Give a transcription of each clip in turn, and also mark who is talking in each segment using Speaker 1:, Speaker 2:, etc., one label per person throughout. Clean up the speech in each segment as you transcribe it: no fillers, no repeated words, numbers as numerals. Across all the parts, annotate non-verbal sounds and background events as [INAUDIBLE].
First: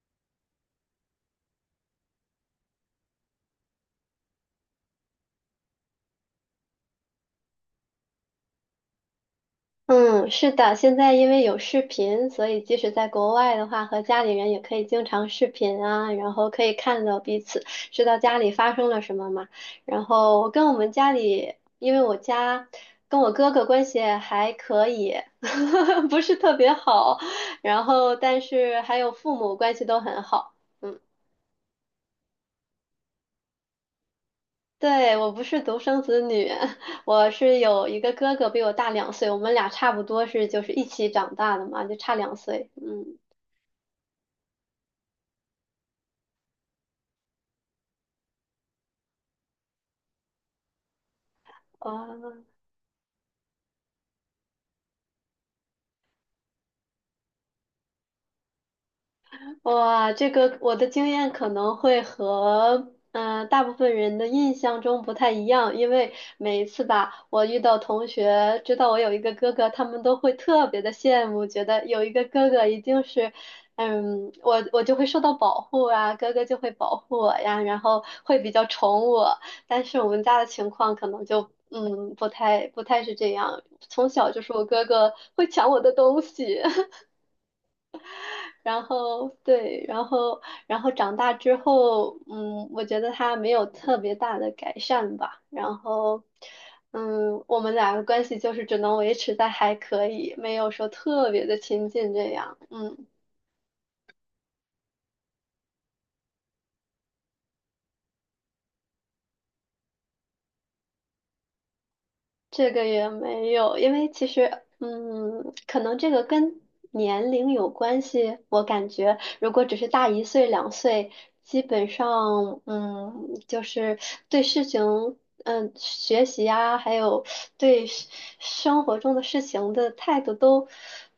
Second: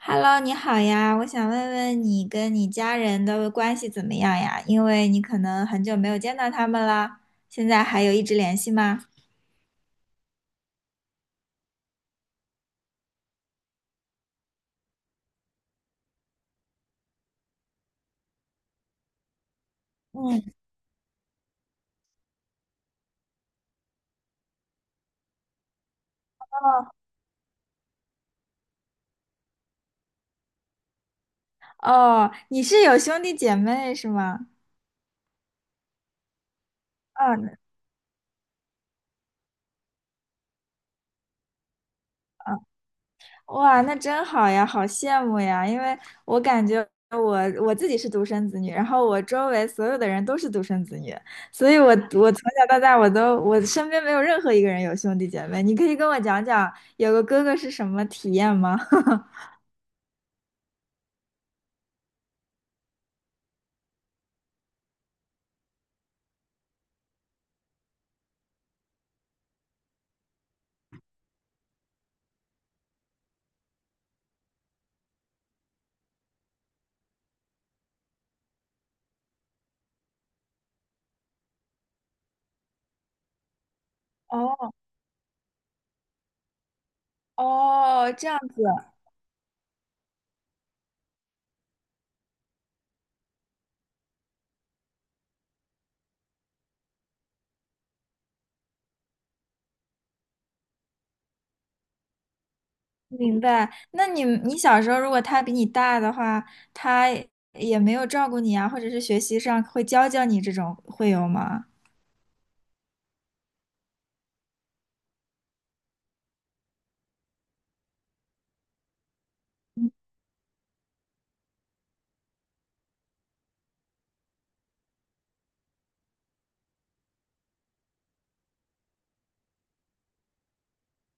Speaker 1: Hello，你好呀，我想问问你跟你家人的关系怎么样呀？因为你可能很久没有见到他们了，现在还有一直联系吗？
Speaker 2: 嗯，是的，现在因为有视频，所以即使在国外的话，和家里人也可以经常视频啊，然后可以看到彼此，知道家里发生了什么嘛。然后
Speaker 1: 嗯，
Speaker 2: 我跟我们家里，因为我家跟我哥哥关系还可以，[LAUGHS] 不是特别好，然后但是还有父母关系都很好。嗯，
Speaker 1: 哦，哦，你是有兄弟姐妹是吗？
Speaker 2: 对，我不是独生子女，[LAUGHS] 我是
Speaker 1: 嗯
Speaker 2: 有一个哥哥比我大两岁，我们俩差不多是就是一起长大的嘛，就差两
Speaker 1: 嗯，
Speaker 2: 岁。嗯。
Speaker 1: 哇，那真好呀，好羡慕呀，因为我感觉我我自己是独生子女，然后我周围所有的人都是独生子女，所以我从
Speaker 2: 啊，
Speaker 1: 小到大我身边没有任何一个人有兄弟姐妹。你可以跟我讲讲有个哥哥是什么体验吗？[LAUGHS]
Speaker 2: 哇，这个我的经验可能会和大部分人的印象中不太一样，因为每一次吧，我遇到同学知道我有一个哥哥，他们都会特别的羡慕，觉得有一个哥哥一定是，我就会受到保护啊，哥哥就会保护我呀，然后会比较宠我。但是我们家的情况可能就不太是这样，从小就是我
Speaker 1: 哦
Speaker 2: 哥哥会抢我的东西。
Speaker 1: 哦，这样子，
Speaker 2: 然后对，然后长大之后，我觉得他没有特别大的改善吧。然后，我们俩的关系就是只能维持在还可以，没有说特别的亲近这样。嗯。
Speaker 1: 明白。那你小时候如果他比你大的话，他也没有照顾你啊，或者是学习上会教教你这种，会有吗？
Speaker 2: 这个也没有，因为其实，可能这个跟年龄有关系。我感觉，如果只是大1岁、两岁，基本上，就是对事情，学习啊，还有对生活中的事情的态度都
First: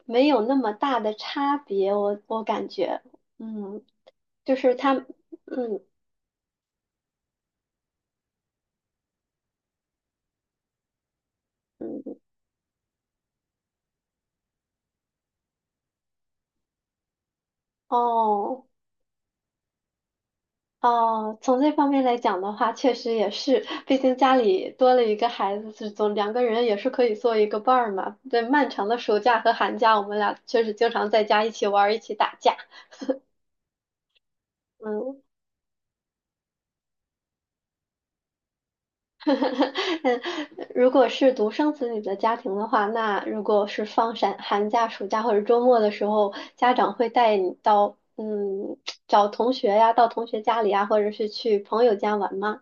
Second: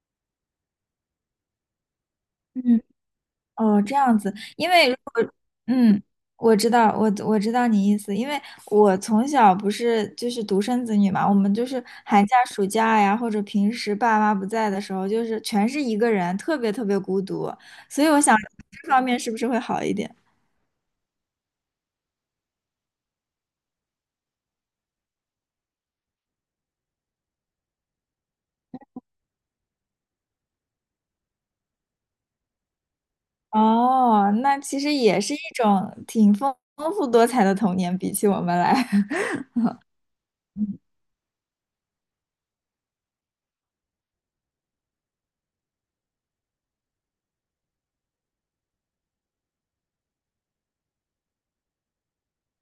Speaker 2: 没有那么大的差别。我感
Speaker 1: 嗯，
Speaker 2: 觉，嗯，
Speaker 1: 哦，这样子，
Speaker 2: 就
Speaker 1: 因
Speaker 2: 是
Speaker 1: 为
Speaker 2: 他，
Speaker 1: 如果
Speaker 2: 嗯
Speaker 1: 嗯，我知道，我知道你意思，因为我从小不是就是独生子女嘛，我们就是
Speaker 2: 嗯，
Speaker 1: 寒假、暑假呀，或者平时爸妈不在的时候，就是全是一个人，特别特别孤独，所以我想
Speaker 2: 哦。
Speaker 1: 这方面是不是会好一点？
Speaker 2: 哦，从这方面来讲的话，确实也是，毕竟家里多了一个孩子，是总两个人也是可以做一个伴儿嘛。对，漫长的暑假和寒假，我们俩确实经常在家一起玩儿，一起打架。
Speaker 1: 哦，那其实也
Speaker 2: 嗯，
Speaker 1: 是一种挺丰富多彩的童年，比起我们来，[LAUGHS]
Speaker 2: [LAUGHS] 嗯，如果是独生子女的家庭的话，那如果是放寒假、暑假或者周末的时候，家长会带你到找同学呀，到同学家里呀，或者是去朋友家玩吗？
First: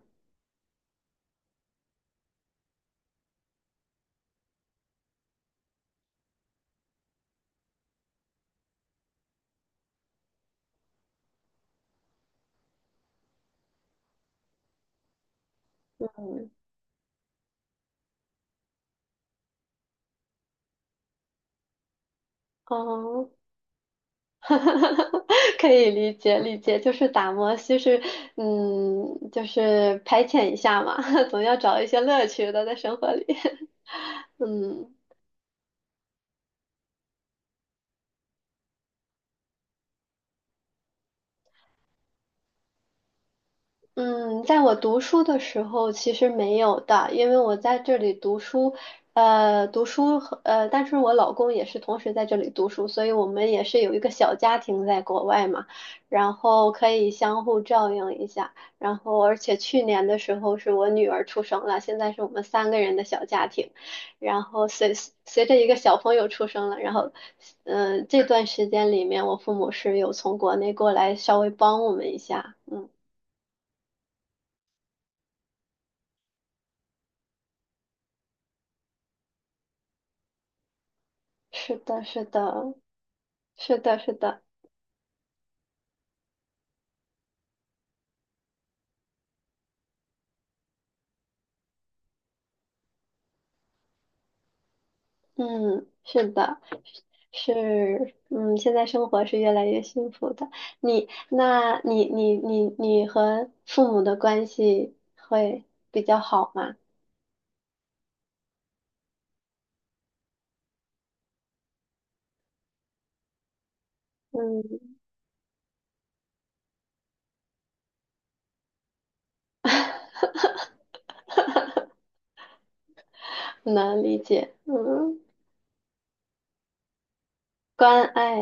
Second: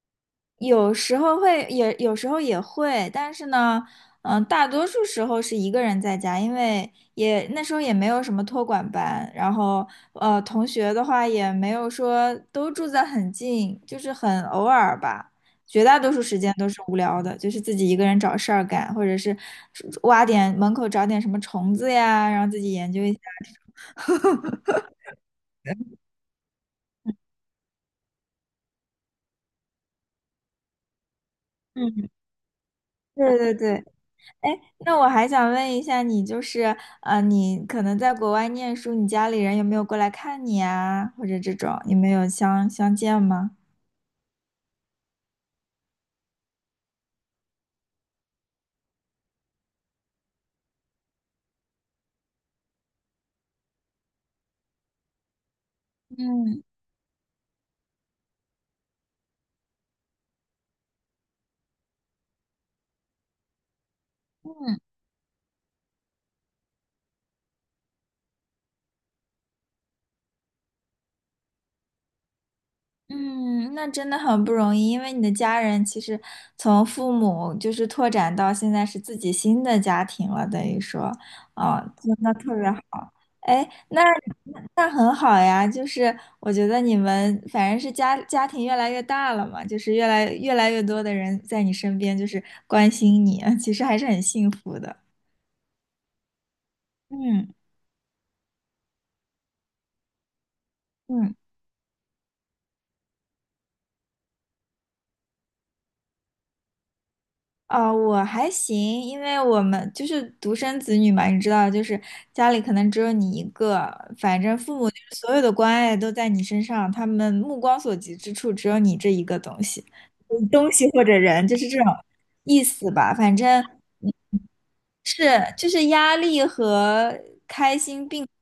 Speaker 1: 有时候会也有时候也会，但是呢，嗯，大多数时候是一个人在家，因为也那时候也没有什么托管班，然后同学的话也没有说都住在很近，就是很偶尔吧，绝大多数时
Speaker 2: 嗯，
Speaker 1: 间都是无聊的，就是自己一个人找事儿干，或者是挖点门口找点什么虫子呀，然后自己研究一下。
Speaker 2: 哦。[LAUGHS] 可以理解理解，就是打磨，就是排遣一下嘛，[LAUGHS] 总要找一些
Speaker 1: 嗯，
Speaker 2: 乐趣的在生活里。
Speaker 1: 对对
Speaker 2: [LAUGHS]
Speaker 1: 对，哎，
Speaker 2: 嗯，
Speaker 1: 那我还想问一下你，就是你可能在国外念书，你家里人有没有过来看你啊，或者这种，你们有相见吗？
Speaker 2: 嗯，在我读书的时候其实没有的，因为我在这里读书，读书和但是我老公也是同时在这里读书，所以我们也是有一个小家庭在国外嘛，然
Speaker 1: 嗯
Speaker 2: 后可以相互照应一下，然后而且去年的时候是我女儿出生了，现在是我们三个人的小家庭，然后
Speaker 1: 嗯，
Speaker 2: 随着一个小朋友出生了，然后，这段时间里面，我父母是有从国内过来稍微帮我们一下，嗯。
Speaker 1: 嗯，那真的很不容易，因为你的家人其实从父母就是拓展到现在是自己新的家庭了，等于说，
Speaker 2: 是
Speaker 1: 啊、
Speaker 2: 的，
Speaker 1: 真
Speaker 2: 是
Speaker 1: 的特别
Speaker 2: 的，
Speaker 1: 好。哎，
Speaker 2: 是的，
Speaker 1: 那
Speaker 2: 是的，
Speaker 1: 那很好呀，就是我觉得你们反正是家庭越来越大了嘛，就是越来越多的人在你身边，就是关心你，其实还是很幸福的。
Speaker 2: 嗯，是的，
Speaker 1: 嗯
Speaker 2: 是，嗯，现在生活是越来越幸福的。你，
Speaker 1: 嗯。
Speaker 2: 那你，你，你，你和父母的关系会比较好吗？
Speaker 1: 啊，我还行，因为我们就是独生子女嘛，你知道，就是家里可能只有你一个，反正父
Speaker 2: 嗯，
Speaker 1: 母就是所有的关爱都在你身上，他们目光所及之处只有你这一个东西，东西
Speaker 2: [LAUGHS]
Speaker 1: 或者人，就是这种意思吧。反正
Speaker 2: 能理解，嗯，
Speaker 1: 是就是压力和
Speaker 2: 关爱，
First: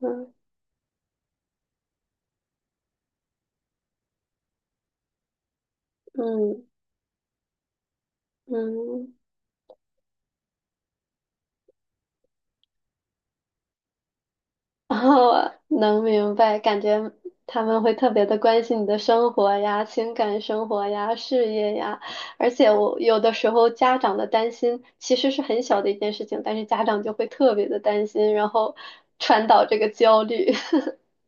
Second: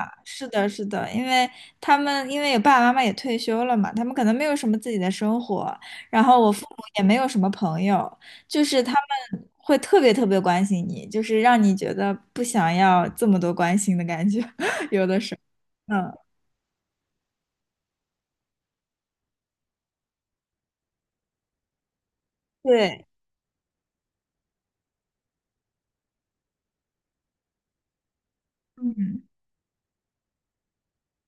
Speaker 2: 嗯
Speaker 1: 是的，是的，因为他们因为有爸爸妈妈也退休了嘛，他们可能没有什么自己的生活，然后我
Speaker 2: 嗯
Speaker 1: 父母也没有什么朋友，就是他
Speaker 2: 嗯。
Speaker 1: 们会特别特别关心你，就是让你觉得不想要这么多关心的感觉。[LAUGHS]
Speaker 2: [LAUGHS] 然后能
Speaker 1: 嗯，
Speaker 2: 明白，感觉他们会特别的关心你的生活呀、情感生活呀、事业呀，而且我
Speaker 1: 对，
Speaker 2: 有的时候家长的担心其实是很小的一件事情，但是家长就会特别的担心，然后
Speaker 1: 嗯。
Speaker 2: 传导这个焦虑。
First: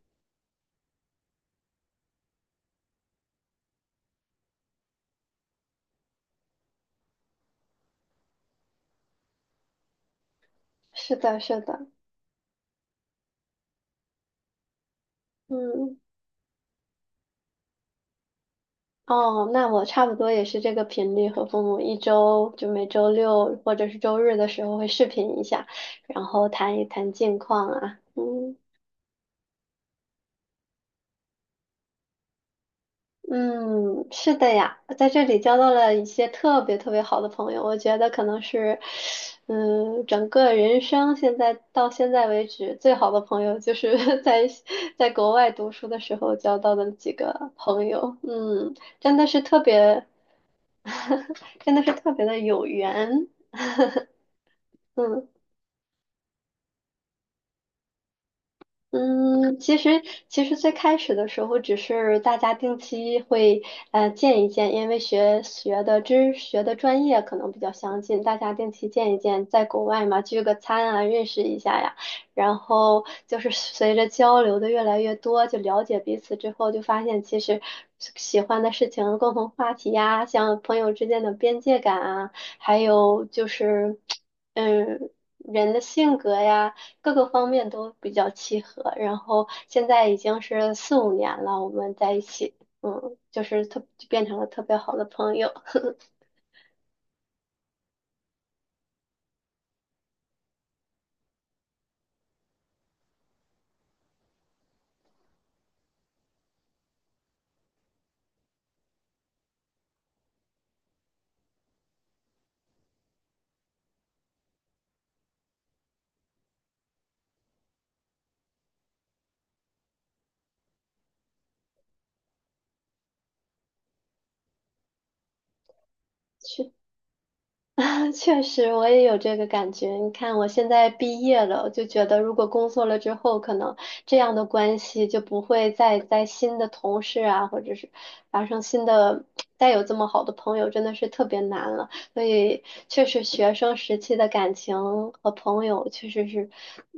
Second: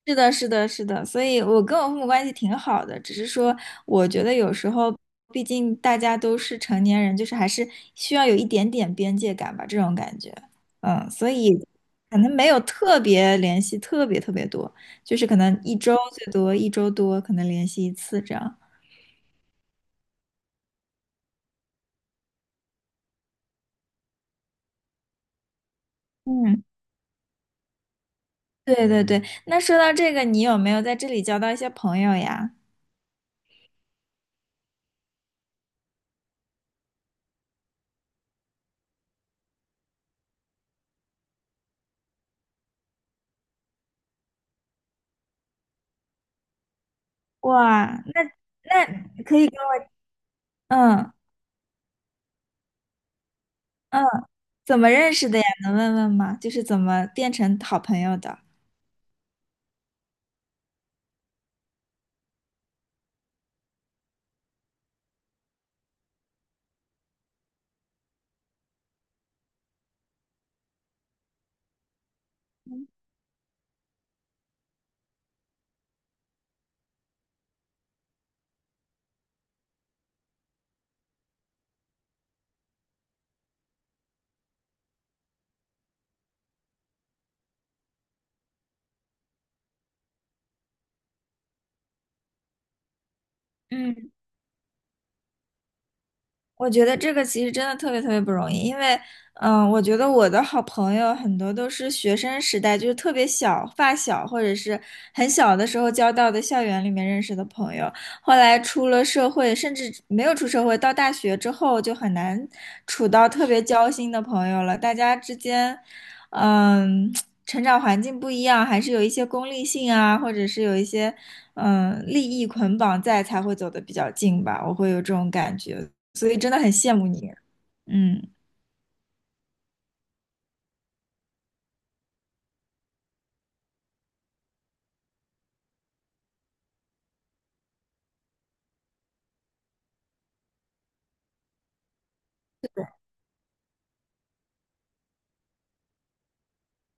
Speaker 1: 是的，是的，是的，所以我跟我父母关系挺好的，只是说我觉得有时候，毕竟大家都是成年人，就是还是需要有一点点边界感吧，这种感觉，
Speaker 2: [LAUGHS]
Speaker 1: 嗯，
Speaker 2: 是
Speaker 1: 所
Speaker 2: 的，
Speaker 1: 以
Speaker 2: 是的，
Speaker 1: 可能没有特别联系，特别特别多，就是可能一周
Speaker 2: 嗯，
Speaker 1: 最多一周多可能联系一次这样。
Speaker 2: 哦，那我差不多也是这个频率，和父母一周就每周六或者是周日的时候会视频一下，然后
Speaker 1: 嗯，
Speaker 2: 谈一谈近况啊，嗯。
Speaker 1: 对对对。那说到这个，你有没有在这里交到一些朋友呀？
Speaker 2: 嗯，是的呀，在这里交到了一些特别特别好的朋友，我觉得可能是，整个人生现在到现在为止最好的朋友就是 [LAUGHS] 在国外读书的时候交到的几个
Speaker 1: 哇，
Speaker 2: 朋友，
Speaker 1: 那
Speaker 2: 真
Speaker 1: 那
Speaker 2: 的
Speaker 1: 可
Speaker 2: 是
Speaker 1: 以
Speaker 2: 特
Speaker 1: 跟我，
Speaker 2: 别，
Speaker 1: 嗯。
Speaker 2: [LAUGHS] 真的是特别的有缘，
Speaker 1: 嗯，怎么认
Speaker 2: 嗯。
Speaker 1: 识的呀？能问问吗？就是怎么变成好朋友的？
Speaker 2: 嗯，其实其实最开始的时候，只是大家定期会见一见，因为学的专业可能比较相近，大家定期见一见，在国外嘛聚个餐啊，认识一下呀。然后就是随着交流的越来越多，就了解彼此之后，就发现其实喜欢的事情、共同话题呀，像朋友之间的边界感啊，还有就是嗯人的性格呀。各个方面都比较契合。然后现在已经是四五年了，我们在一起，就是就
Speaker 1: 嗯。
Speaker 2: 变成了特别好的朋友。[LAUGHS]
Speaker 1: 我觉得这个其实真的特别特别不容易，因为，嗯，我觉得我的好朋友很多都是学生时代，就是特别小、发小，或者是很小的时候交到的校园里面认识的朋友，后来出了社会，甚至没有出社会，到大学之后就很难处到特别交心的朋友了。大家之间，嗯，成长环境不一样，还是有一些功利性啊，或者是有一些，嗯，利益捆绑在，才会走得比较近吧。我会有这种感觉。所以真的很羡慕你。
Speaker 2: [LAUGHS] 啊，
Speaker 1: 嗯，
Speaker 2: 确实，我也有这个感觉。你看，我现在毕业了，就觉得如果工作了之后，可能这样的关系就不会再在新的同事啊，或者是发生新的，再有这么好的朋友，真的是特别难了。所以，确实学生时期的感情和朋友确实是，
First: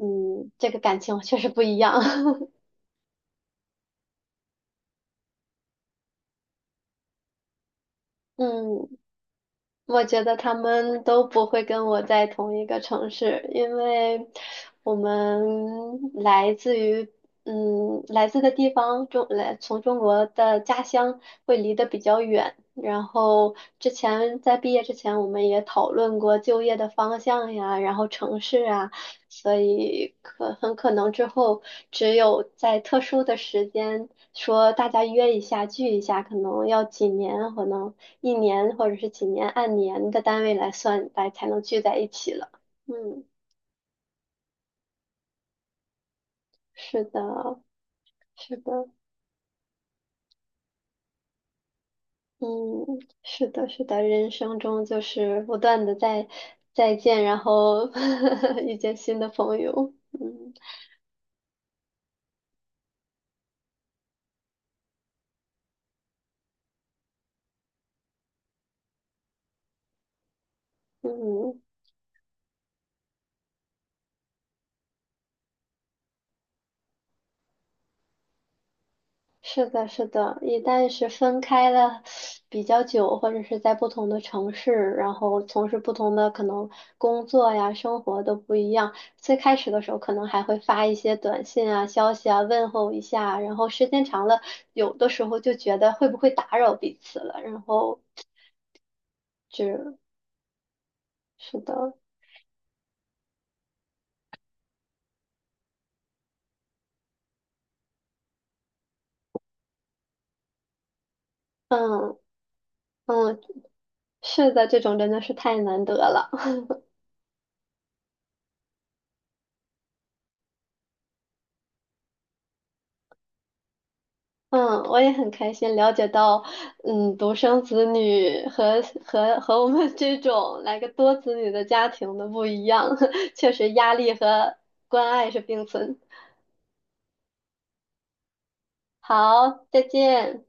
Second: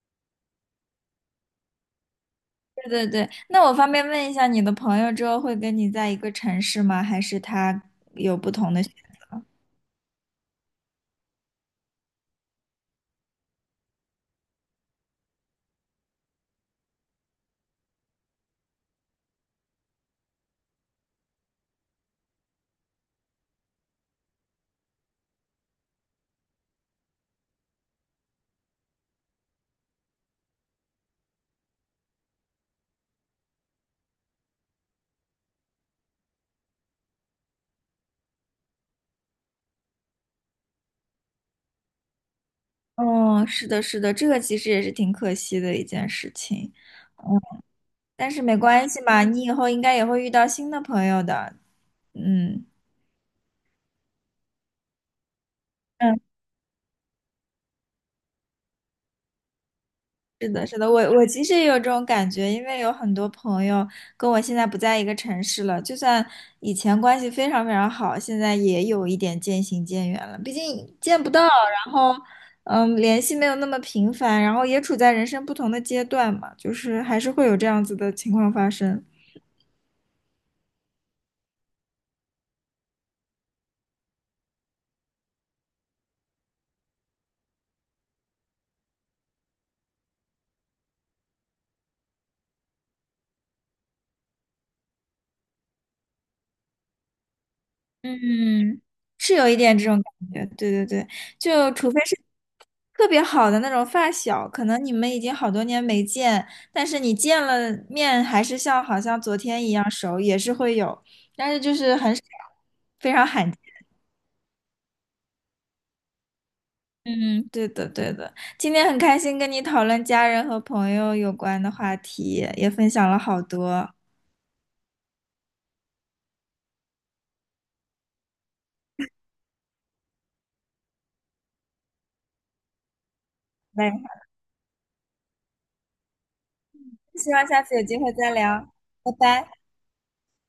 Speaker 2: 这个感情确实不一样。[LAUGHS]
Speaker 1: 对对对。那我方便问一下，你的朋友之后会跟你在一个城市吗？还是他有不同的
Speaker 2: 嗯，
Speaker 1: 选？
Speaker 2: 我觉得他们都不会跟我在同一个城市，因为我们来自于来自的地方中来从中国的家乡会离得比较远。然后之前在毕业之前，我们也讨论过就业的方向呀，然后城市啊，所以很可能之后只有在特殊的时间说大家约一下聚一下，可能要几年，可能一年或者是几年按年的单位来算来才能聚在一起了。嗯，
Speaker 1: 哦，是的，是的，这个其实也是挺可惜的一件事情。
Speaker 2: 是的，
Speaker 1: 嗯，但是
Speaker 2: 是
Speaker 1: 没
Speaker 2: 的，
Speaker 1: 关系嘛，你以后应该也会遇到新的朋友的。嗯
Speaker 2: 嗯，是的，是的，人生中就是不断的
Speaker 1: 嗯。
Speaker 2: 在再见，然后 [LAUGHS] 遇见新的朋友。
Speaker 1: 是
Speaker 2: 嗯
Speaker 1: 的，是的，我其实也有这种感觉，因为有很多朋友跟我现在不在一个城市了，就算以前关系非常非常好，现在也有一点渐行渐远了。毕竟见不到，
Speaker 2: 嗯。
Speaker 1: 然后嗯，联系没有那么频繁，然后也处在人生不同的阶段嘛，就是还是会有这样子的情况发生。
Speaker 2: 是的，是的，一旦是分开了比较久，或者是在不同的城市，然后从事不同的可能工作呀、生活都不一样。最开始的时候，可能还会发一些短信啊、消息啊，问候一下。然后时间长了，有的时候就觉得会不会打扰彼此了。然后
Speaker 1: 嗯，是有一点这
Speaker 2: 就
Speaker 1: 种感觉，对对对，
Speaker 2: 是
Speaker 1: 就除
Speaker 2: 的，
Speaker 1: 非是特别好的那种发小，可能你们已经好多年没见，但是你见了面还是像好像昨天一样熟，也是会有，但是就是很
Speaker 2: 嗯
Speaker 1: 少，非常
Speaker 2: 嗯，
Speaker 1: 罕见。
Speaker 2: 是的，这种真的是太难得了。
Speaker 1: 嗯，对的对的，今天很开心跟你讨论家人和朋友有关的话题，也分享了好多。
Speaker 2: 嗯，我也很开心了解到，独生子女和我们这种来个多子女的家庭的不一样，[LAUGHS] 确实压
Speaker 1: 那
Speaker 2: 力和关爱是并存。
Speaker 1: 希望下次有机会再聊，拜拜。
Speaker 2: 好，再见。